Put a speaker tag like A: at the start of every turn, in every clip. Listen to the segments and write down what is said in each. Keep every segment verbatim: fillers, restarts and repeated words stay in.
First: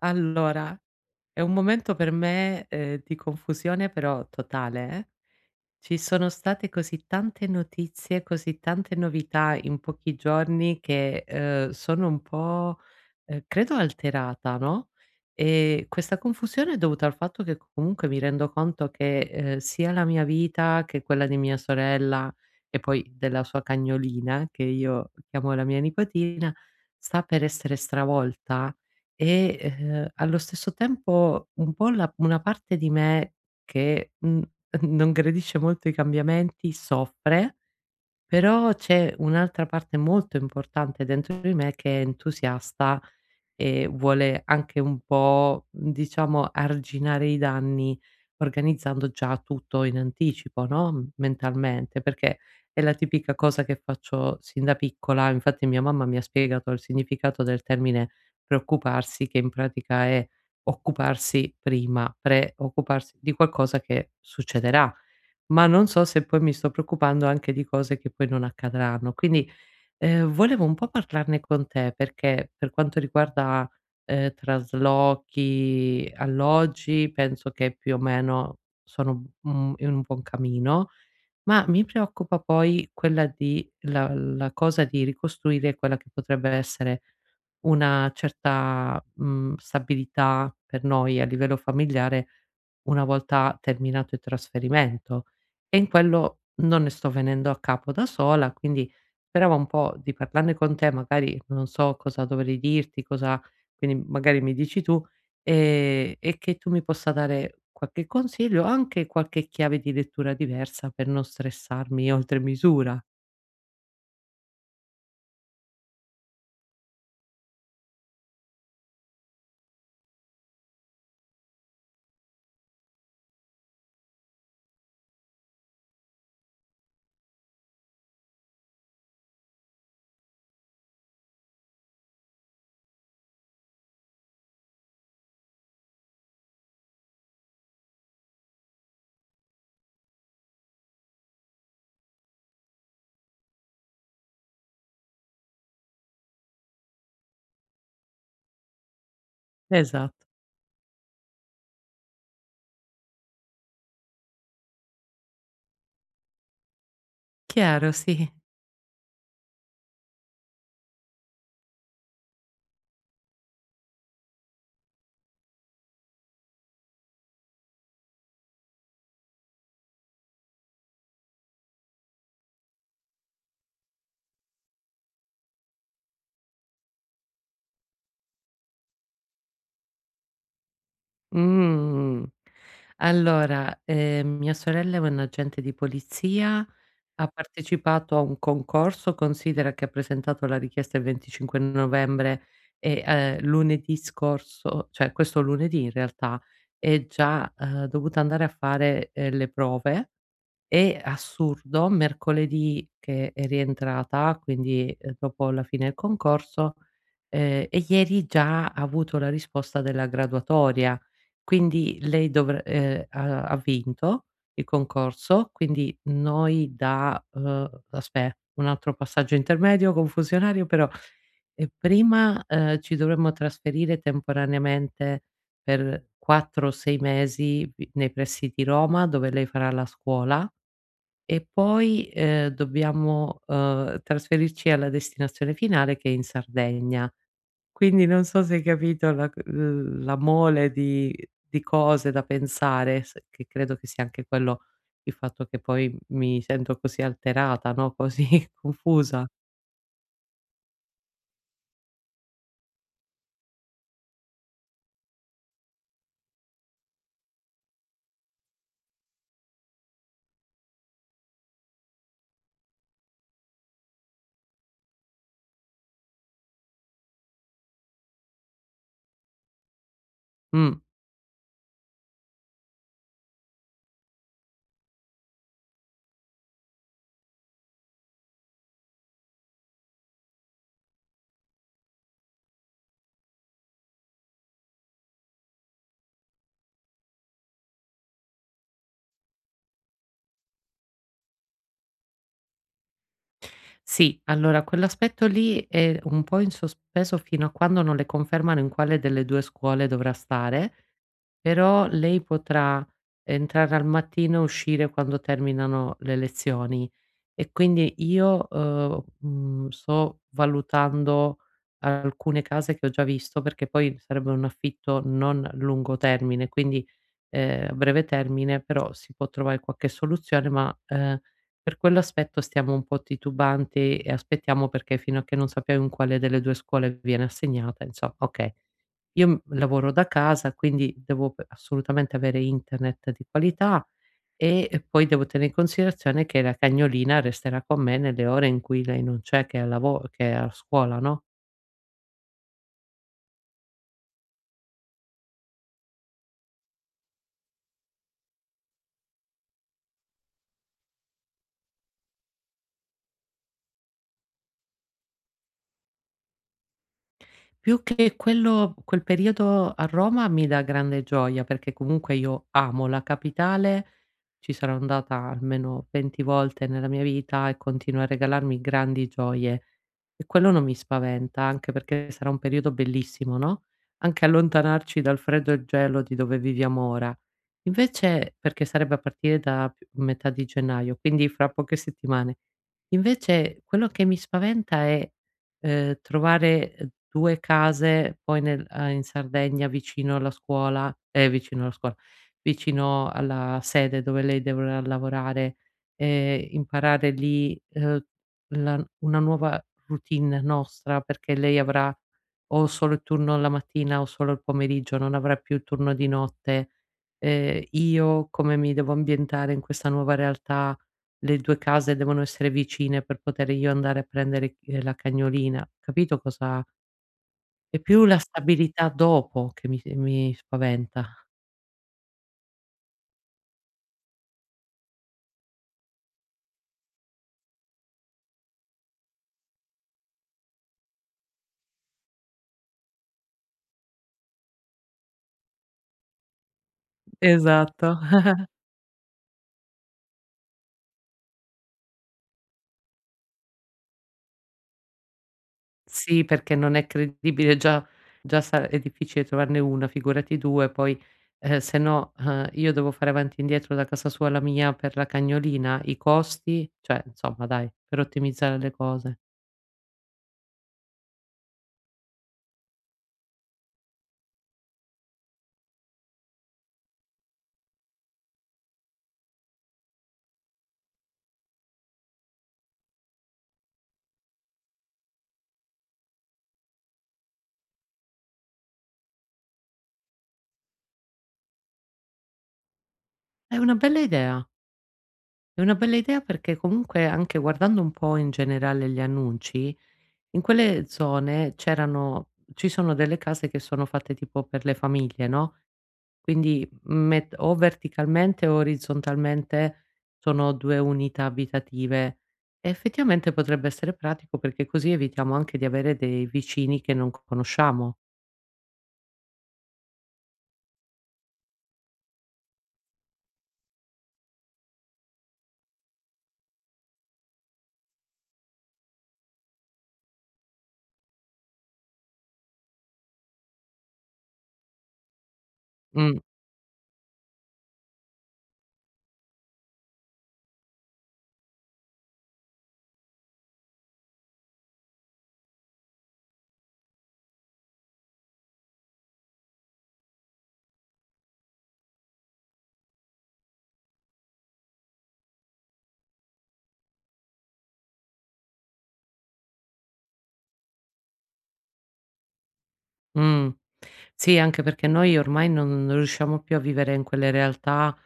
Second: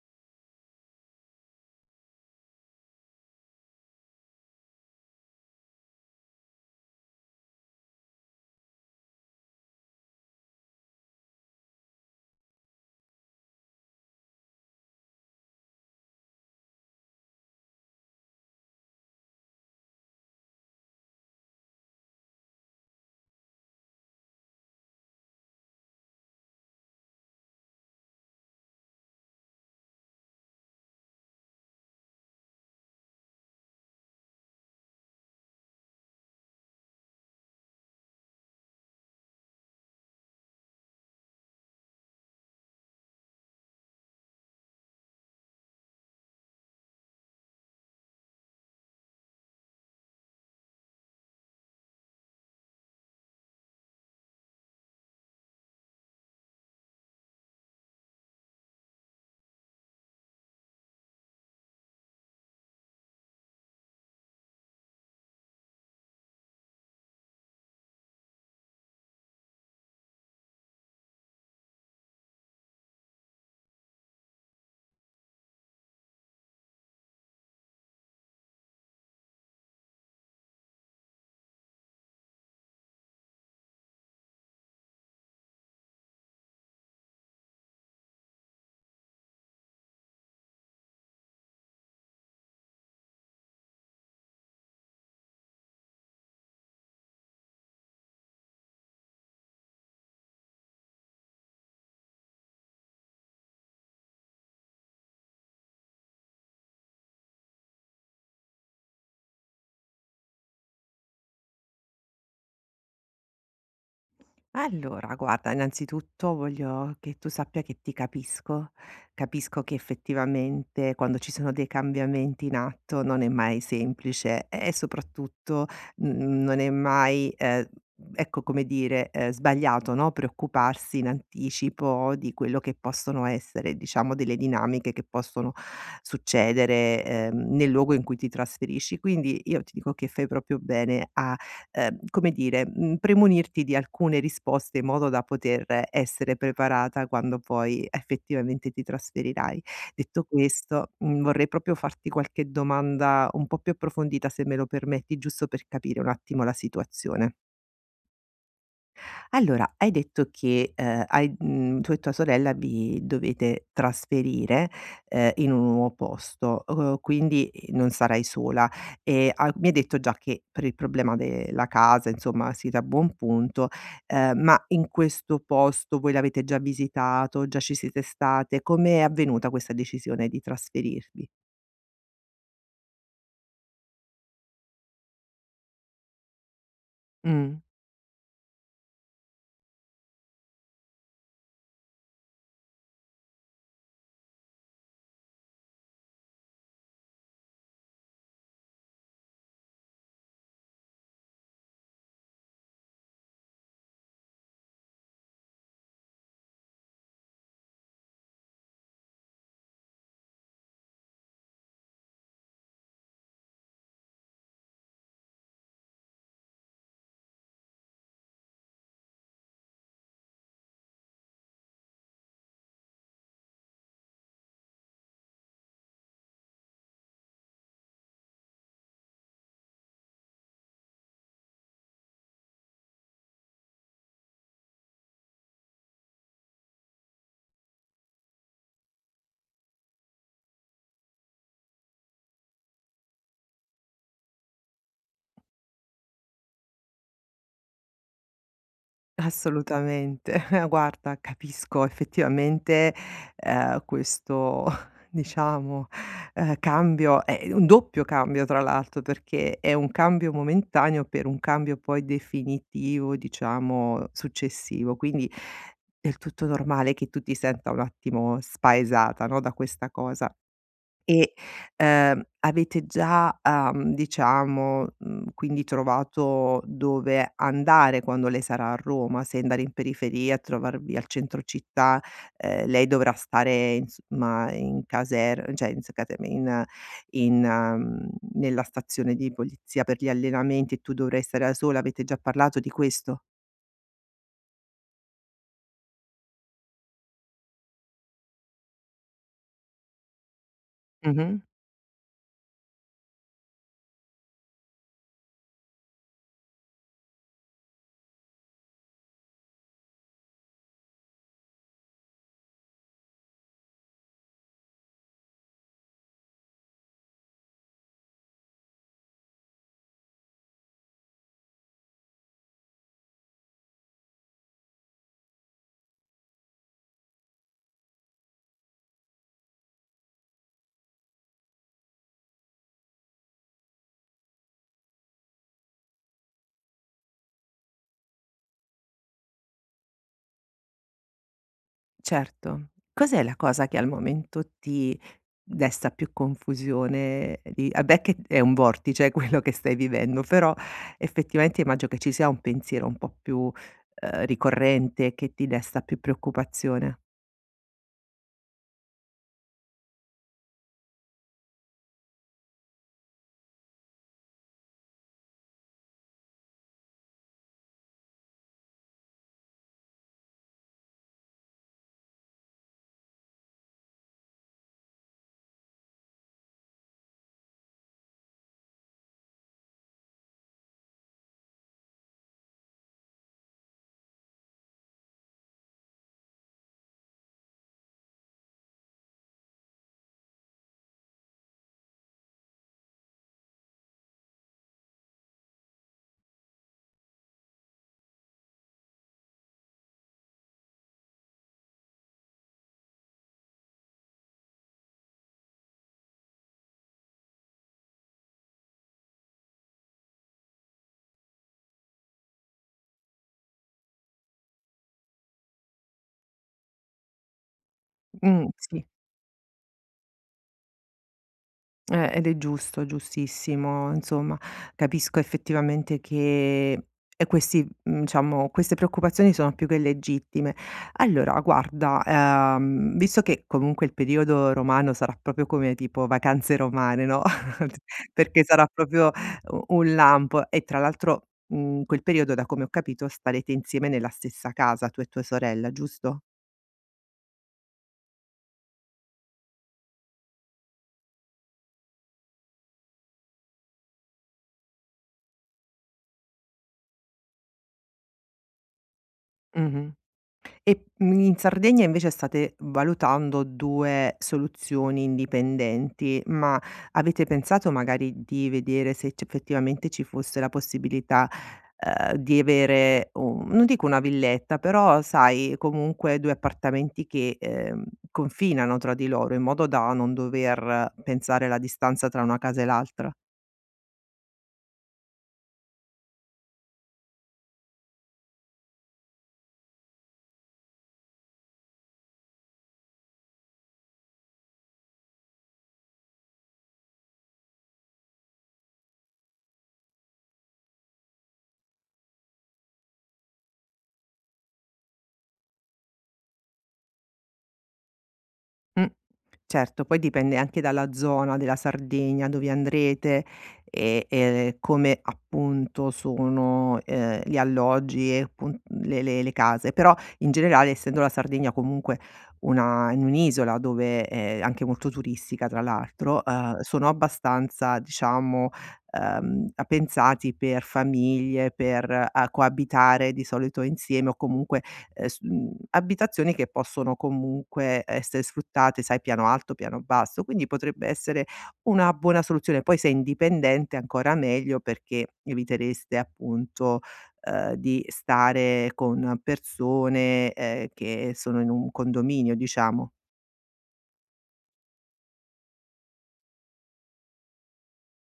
A: Allora, è un momento per me, ehm, di confusione però totale, eh. Ci sono state così tante notizie, così tante novità in pochi giorni che, ehm, sono un po', ehm, credo alterata, no, ehm, questa confusione è dovuta al fatto che comunque mi rendo conto che, ehm, sia la mia vita che quella di mia sorella e poi della sua cagnolina, che io chiamo la mia nipotina, sta per essere stravolta e, ehm, allo stesso tempo un po' la una parte di me che, mhmm non gradisce molto i cambiamenti, soffre. Però c'è un'altra parte molto importante dentro di me che è entusiasta e vuole anche un po', diciamo, arginare i danni organizzando già tutto in anticipo, no, mentalmente, perché è la tipica cosa che faccio sin da piccola. Infatti mia mamma mi ha spiegato il significato del termine preoccuparsi, che in pratica è occuparsi prima, preoccuparsi di qualcosa che succederà. Ma non so se poi mi sto preoccupando anche di cose che poi non accadranno. Quindi, Ehm, volevo un po' parlarne con te perché per quanto riguarda, ehm, traslochi, alloggi, penso che più o meno sono, mhmm, in un buon cammino, ma mi preoccupa poi quella di la la cosa di ricostruire quella che potrebbe essere una certa, mhmm, stabilità per noi a livello familiare una volta terminato il trasferimento. E in quello non ne sto venendo a capo da sola, quindi speravo un po' di parlarne con te, magari non so cosa dovrei dirti, cosa, quindi magari mi dici tu, ehm, e che tu mi possa dare qualche consiglio, anche qualche chiave di lettura diversa per non stressarmi oltre misura.
B: Allora, guarda, innanzitutto voglio che tu sappia che ti capisco. Capisco che effettivamente quando ci sono dei cambiamenti in atto non è mai semplice e soprattutto mm, non è mai, eh, ecco come dire, eh, sbagliato, no? Preoccuparsi in anticipo di quello che possono essere, diciamo, delle dinamiche che possono succedere, ehm, nel luogo in cui ti trasferisci. Quindi io ti dico che fai proprio bene ehm, come dire, mhmm, premunirti di alcune risposte in modo da poter essere preparata quando poi effettivamente ti trasferirai. Detto
A: Esatto.
B: questo, mhmm, vorrei proprio farti qualche domanda un po' più approfondita, se me lo permetti, giusto per capire un attimo la situazione.
A: Chiaro, sì.
B: Allora, hai detto che, ehm, hai mhmm, tu e tua sorella vi dovete trasferire, ehm, in un nuovo posto, uhm, quindi, ehm, non sarai sola. E a mi hai detto già che per il problema della casa, insomma, siete a buon punto, ehm, ma in questo posto voi l'avete già visitato, già ci siete state? Com'è avvenuta questa decisione di trasferirvi?
A: Mh. Allora, ehm, mia sorella è un agente di polizia, ha
B: Mh.
A: partecipato a un concorso, considera che ha presentato la richiesta il venticinque novembre e, ehm, lunedì scorso cioè questo lunedì in realtà, è già, ehm, dovuta andare a fare, ehm, le prove e, assurdo, mercoledì che è rientrata, quindi, ehm, dopo la fine del concorso, ehm, e ieri già ha avuto la risposta della graduatoria. Quindi lei dovr ehm, ha ha vinto il concorso, quindi noi da uhm, aspe un altro passaggio intermedio, confusionario però, ehm, prima, ehm, ci dovremmo trasferire temporaneamente per quattro o sei mesi vi nei pressi di Roma, dove lei farà la scuola e poi, ehm, dobbiamo, uhm, trasferirci alla destinazione finale che è in Sardegna. Quindi non so se hai capito la c l la mole di di cose da pensare, s che credo che sia anche quello il fatto che poi mi sento così alterata, no, così confusa.
B: Assolutamente. Guarda, capisco effettivamente, ehm, questo diciamo, ehm, cambio è un doppio cambio tra l'altro, perché è un cambio momentaneo per un cambio poi definitivo, diciamo successivo. Quindi, è del tutto normale che tu ti senta un attimo spaesata, no, da questa cosa.
A: Mh.
B: E, ehm, avete già, uhm, diciamo, mhmm, quindi trovato dove andare quando lei sarà a Roma, se andare in periferia, trovarvi al centro città, ehm, lei dovrà stare insomma in caser cioè in s caserme in in mhmm, nella stazione di polizia per gli allenamenti e tu dovrai stare da sola, avete già parlato di questo?
A: Sì, allora quell'aspetto lì è un po' in sospeso fino a quando non le confermano in quale delle due scuole dovrà stare.
B: Mh-mh,
A: Però lei potrà entrare al mattino e uscire quando terminano le lezioni e quindi io, uhm, mhmm, sto valutando alcune case che ho già visto, perché poi sarebbe un affitto non a lungo termine, quindi, ehm, a breve termine, però si può trovare qualche soluzione, ma, ehm, per quell'aspetto stiamo un po' titubanti e aspettiamo perché fino a che non sappiamo in quale delle due scuole viene assegnata, inso okay. Io, mhmm, lavoro da casa, quindi devo p assolutamente avere internet di qualità e e poi devo tenere in considerazione che la cagnolina resterà con me nelle ore in cui lei non c'è, che è al lavo che è a scuola, no?
B: certo. Cos'è la cosa che al momento ti desta più confusione di vabbè che è un vortice quello che stai vivendo, però effettivamente immagino che ci sia un pensiero un po' più, ehm, ricorrente che ti desta più preoccupazione.
A: Più che quello quel periodo a Roma mi dà grande gioia, perché comunque io amo la capitale, ci sarò andata almeno venti volte nella mia vita e continua a regalarmi grandi gioie. E quello non mi spaventa, anche perché sarà un periodo bellissimo, no, anche allontanarci dal freddo e gelo di dove viviamo ora. Invece perché sarebbe a partire da p metà di gennaio, quindi fra poche settimane. Invece quello che mi spaventa è, ehm, trovare, uhm, due case poi nel uhm, in Sardegna vicino alla scuola ehm, vicino alla scuola, vicino alla sede dove lei dovrà lavorare, ehm, imparare lì, uhm, la una nuova routine nostra, perché lei avrà o solo il turno la mattina o solo il pomeriggio, non avrà più il turno di notte. Ehm, io come mi devo ambientare in questa nuova realtà? Le due case devono essere vicine per poter io andare a prendere, ehm, la cagnolina. Capito cosa è più la
B: Mh, sì.
A: stabilità dopo che mi mi spaventa.
B: Eh, ed è giusto, giustissimo. Insomma, capisco effettivamente che e questi, mhmm, diciamo, queste preoccupazioni sono più che legittime. Allora guarda, ehm, visto che comunque il periodo romano sarà proprio come tipo vacanze romane, no,
A: Esatto.
B: perché sarà proprio u un lampo e tra l'altro, mhmm, in quel periodo da come ho capito starete insieme nella stessa casa tu e tua sorella, giusto?
A: Sì, perché non è credibile, già già sa è difficile trovarne una, figurati due poi, ehm, se no, ehm, io devo fare avanti e indietro da casa sua alla mia per la cagnolina, i costi, cioè insomma dai, per ottimizzare le cose.
B: Mh-mh. E, mhmm, in Sardegna invece state valutando due soluzioni indipendenti, ma avete pensato magari di vedere se c effettivamente ci fosse la possibilità, ehm, di avere un non dico una villetta, però sai comunque due appartamenti che, ehm, confinano tra di loro in modo da non dover pensare alla distanza tra una casa e l'altra?
A: È una bella idea. È una bella idea perché comunque anche guardando un po' in generale gli annunci, in quelle zone c'erano ci sono delle case che sono fatte tipo per le famiglie, no, quindi met o verticalmente o orizzontalmente sono due unità abitative. E Effettivamente potrebbe essere pratico perché così evitiamo anche di avere dei vicini che non conosciamo.
B: Mh. Certo, poi dipende anche dalla zona della Sardegna dove andrete e e come appunto sono, ehm, gli alloggi e appun le le le case. Però in generale, essendo la Sardegna comunque una in un'isola dove è anche molto turistica tra
A: Mh,
B: l'altro, uhm, sono abbastanza diciamo, uhm, a pensati per famiglie, per, uhm, coabitare di solito insieme o comunque ehm, s mhmm, abitazioni che possono comunque essere sfruttate, sai, piano alto, piano basso, quindi potrebbe essere una buona soluzione. Poi se è indipendente ancora meglio perché evitereste appunto, ehm, di stare con persone, ehm, che sono in un condominio, diciamo.
A: mh. Sì, anche perché noi ormai non non riusciamo più a vivere in quelle realtà.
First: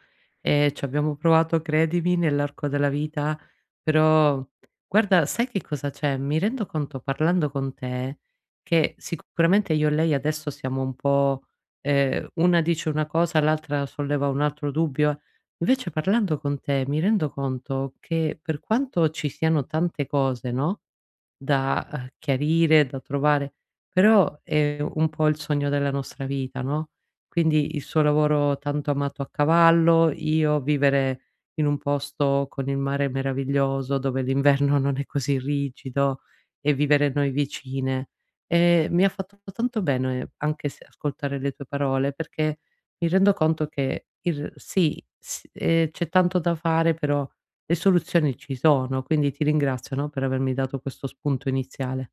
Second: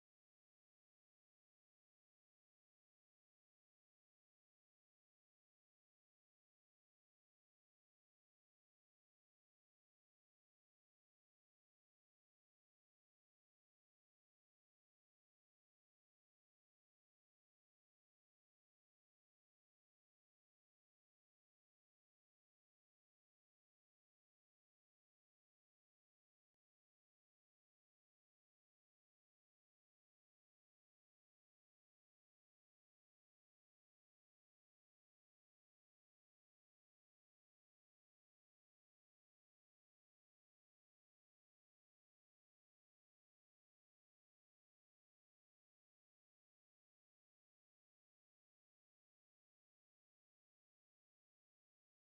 A: Ehm, ci abbiamo provato credimi nell'arco della vita, però guarda sai che cosa c'è, mi rendo conto parlando con te che sicuramente io e lei adesso siamo un po', ehm, una dice una cosa, l'altra solleva un altro dubbio. Invece parlando con te mi rendo conto che per quanto ci siano tante cose, no, da, uhm, chiarire, da trovare, però è un po' il sogno della nostra vita, no, quindi il suo lavoro tanto amato a cavallo, io vivere in un posto con il mare meraviglioso, dove l'inverno non è così rigido e vivere noi vicine. Ehm, mi ha fatto tanto bene anche se ascoltare le tue parole, perché mi rendo conto che il sì, s ehm, c'è tanto da fare, però le soluzioni ci sono, quindi ti ringrazio, no, per avermi dato questo spunto iniziale.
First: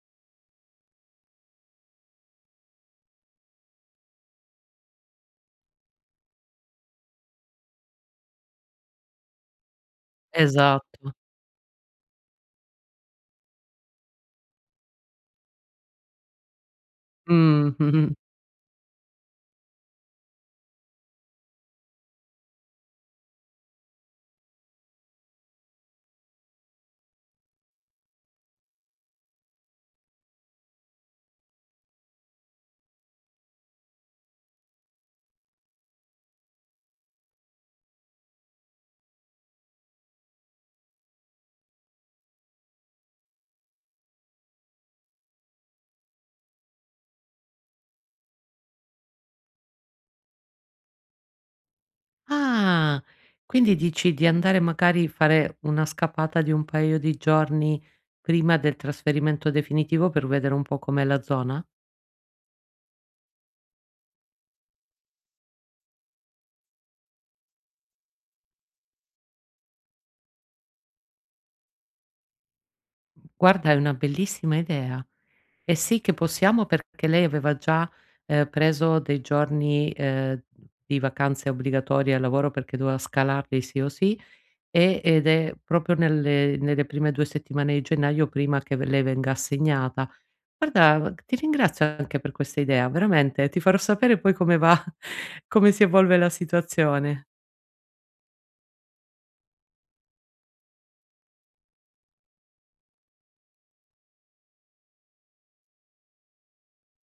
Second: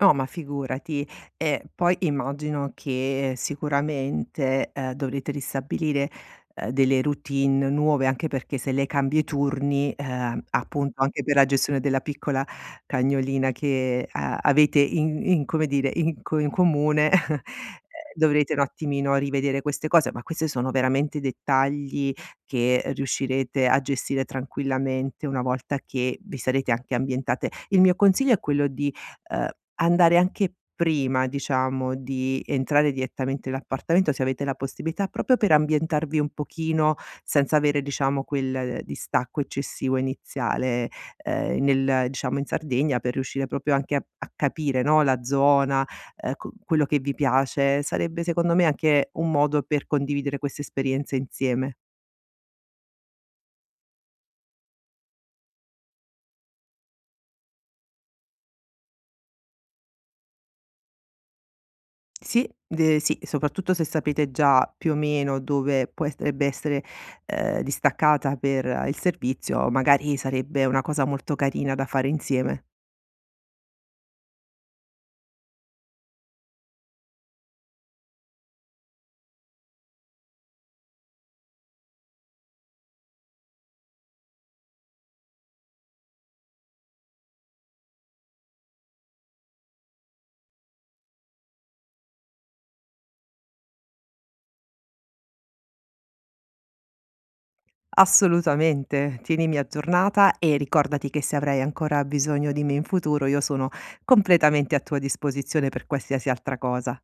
B: No, ma figurati. E poi immagino che eh, sicuramente, ehm, dovrete ristabilire, ehm, delle routine nuove, anche perché se lei cambia i turni, ehm, appunto
A: Esatto.
B: anche per la gestione della piccola cagnolina che a avete in in come dire, in co in comune, ehm,
A: Mh, mh-mh.
B: dovrete un attimino rivedere queste cose, ma queste sono veramente dettagli che riuscirete a gestire tranquillamente una volta che vi sarete anche ambientate. Il mio consiglio è quello di uhm, andare anche prima, diciamo, di entrare direttamente nell'appartamento, se avete la possibilità, proprio per ambientarvi un pochino senza avere, diciamo, quel eh, distacco eccessivo iniziale, ehm, nel diciamo in Sardegna per riuscire proprio anche a a capire, no, la zona, ehm, co quello che vi piace. Sarebbe secondo me anche un modo per condividere queste esperienze insieme.
A: Ah, quindi dici di andare magari fare una scappata di un paio di giorni prima del trasferimento definitivo per vedere un po' com'è la zona?
B: Sì, de sì, soprattutto se sapete già più o meno dove può potrebbe essere, ehm, distaccata per eh, il servizio, magari sarebbe una cosa molto carina da fare insieme.
A: Guarda, è una bellissima idea. E sì che possiamo perché lei aveva già, ehm, preso dei giorni, ehm, di vacanze obbligatorie al lavoro perché doveva scalarli sì o sì. E ed è proprio nelle nelle prime due settimane di gennaio prima che v lei venga assegnata. Guarda, ti ringrazio anche per questa idea, veramente, ti farò sapere poi come va come si evolve la situazione.
B: Assolutamente, tienimi aggiornata e ricordati che se avrai ancora bisogno di me in futuro, io sono completamente a tua disposizione per qualsiasi altra cosa.